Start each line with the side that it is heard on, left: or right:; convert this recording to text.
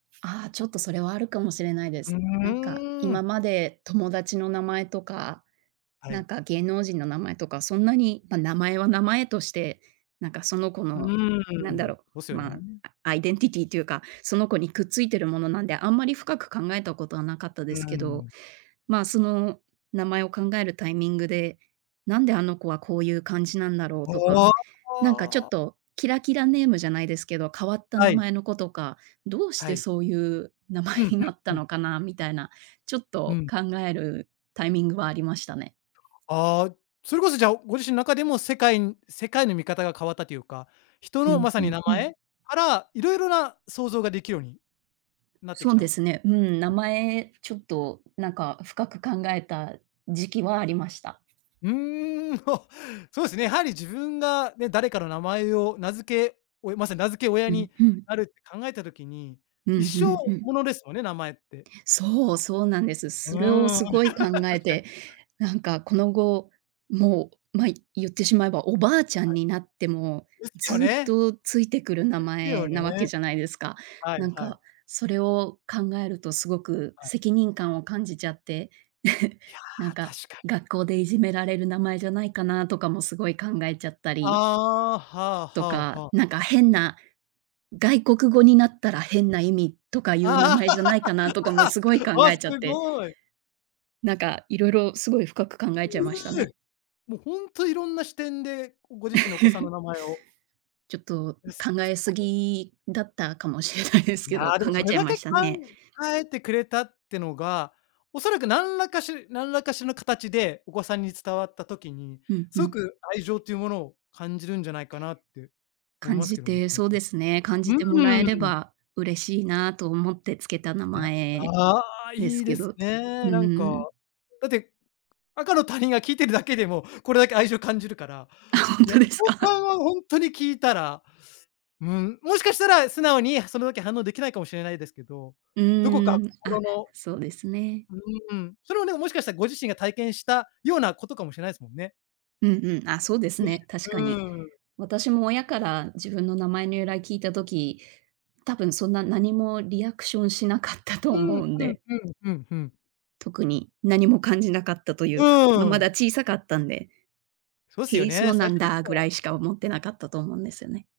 right: ああ、ちょっとそれはあるかもしれないで
left: うう
right: す。なんか、
left: ー
right: 今
left: ん。
right: まで友達の名前とか、
left: は
right: なん
left: い。
right: か芸能人の名前とか、そんなに、ま、名前は名前として、なんかその子
left: う
right: の、な
left: ー
right: んだ
left: ん。
right: ろ
left: そうす
right: う、
left: よ
right: ま、
left: ね。
right: あアイデンティティーていうか、その子にくっついてるものなんで、あんまり深く考えたことはなかった
left: う
right: で
left: ー
right: すけど。
left: ん。
right: ま、その名前を考えるタイミングで、なんであの子はこういう感じなんだろうとか、
left: ああ
right: なんかちょっ
left: ああ！
right: とキラキラネームじゃないですけど、変わった
left: は
right: 名
left: い。
right: 前の子とか、どうし
left: は
right: て
left: い。
right: そういう名前
left: うん、
right: に
left: ふん、
right: なっ
left: う
right: た
left: ん。
right: のかなみたいな、ちょっ
left: う
right: と
left: ん。
right: 考えるタイミングはありましたね。
left: ああ、それこそじゃあ、ご自身の中でも、世界ん世界の見方が変わったというか、人
right: う
left: の
right: ん、
left: まさ
right: ふ
left: に
right: ん
left: 名
right: ふん。
left: 前からいろいろな想像ができるようになってき
right: そう
left: た。
right: です
left: う
right: ね。うーん、名
left: ん。
right: 前ちょっとなんか深く考えた時期はありました。
left: うーん。お、そうすね、やはり自分が、ね、誰かの名前を名付け、おいまさに名付け親
right: うん、
left: に
right: ふん。
left: なるって考えた時に、
right: う
left: 一
right: ん、ふ
left: 生
right: んふん。
left: ものですよね、名前って。
right: そう、そうなんです。
left: う
right: それを
left: ーん。
right: すごい考
left: 確
right: え
left: かに。
right: て、なんかこの後、もう、ま、言ってしまえば、おばあちゃん
left: はい。
right: になっても、
left: ですよ
right: ずっ
left: ね！
right: とついてくる名
left: ですよ
right: 前なわけ
left: ね。
right: じゃないですか。
left: はい
right: なん
left: はい。
right: か、それを考えるとすごく
left: はい。
right: 責任感を感じちゃって。
left: いや、
right: なんか、
left: 確かに。
right: 学校でいじめられる名前じゃないかなとかも、すごい考えちゃったり
left: ああ。はあは
right: と
left: あ
right: か、
left: はあ。
right: なんか変な、外国語になったら変な意味とかいう名
left: ああ。
right: 前じゃないかなとかも、すごい 考
left: わ、
right: え
left: す
right: ちゃって。
left: ごい。
right: なんか、いろいろすごい深く考えちゃい
left: い、う
right: ました
left: え。
right: ね。
left: もうほんと、いろんな視点でご自身のお子さんの 名前を。
right: ちょっと
left: やす。
right: 考
left: す
right: え
left: っご
right: す
left: い。
right: ぎだったかもしれないですけ
left: な
right: ど、
left: ろ
right: 考え
left: そ
right: ち
left: れ
right: ゃい
left: だ
right: ま
left: け考
right: したね。
left: えてくれたってのが、おそらく何らかし何らかしの形でお子さんに伝わった時に、
right: うんう
left: すご
right: ん。
left: く愛情というものを感じるんじゃないかなって思い
right: 感
left: ます
right: じ
left: けどね。
right: て、そうですね、感
left: う
right: じてもらえれ
left: ーん。
right: ば嬉しいなと思ってつけた名
left: いや。
right: 前
left: ああ！
right: です
left: いい
right: け
left: で
right: ど。
left: す
right: う
left: ね。なんか。
right: ーん。
left: だって赤の他人が聴いてるだけでも、これだけ愛情を感じるから、
right: あ、ほん
left: いや、
right: とで
left: お
right: すか？
left: 子さ んはほんとに聞いたら、うん、もしかしたら素直にそれだけ反応できないかもしれないですけど、
right: う
left: どこか
right: ーん。あ、
left: 心の
right: そうですね。
left: ううーん、それはね、もしかしたらご自身が体験したようなことかもしれないすもんね。
right: うんうん。あ、そうです
left: でし
right: ね、確
left: う
right: かに。
left: ーん。
right: 私も親から自分の名前の由来聞いた時、多分そんな何もリアクションしなかったと
left: う
right: 思
left: ーん。
right: うん
left: うん、
right: で。
left: ふん、うん、ふん。
right: 特に何も感じなかったとい
left: う
right: うか、ま、ま
left: ー
right: だ
left: ん。
right: 小さかったんで
left: そうす
right: 「へ
left: よ
right: え、そ
left: ね、
right: うな
left: 最
right: ん
left: 初の
right: だ」ぐ
left: 頃
right: ら
left: は
right: いしか
left: うん。
right: 思ってなかったと思うんですよね。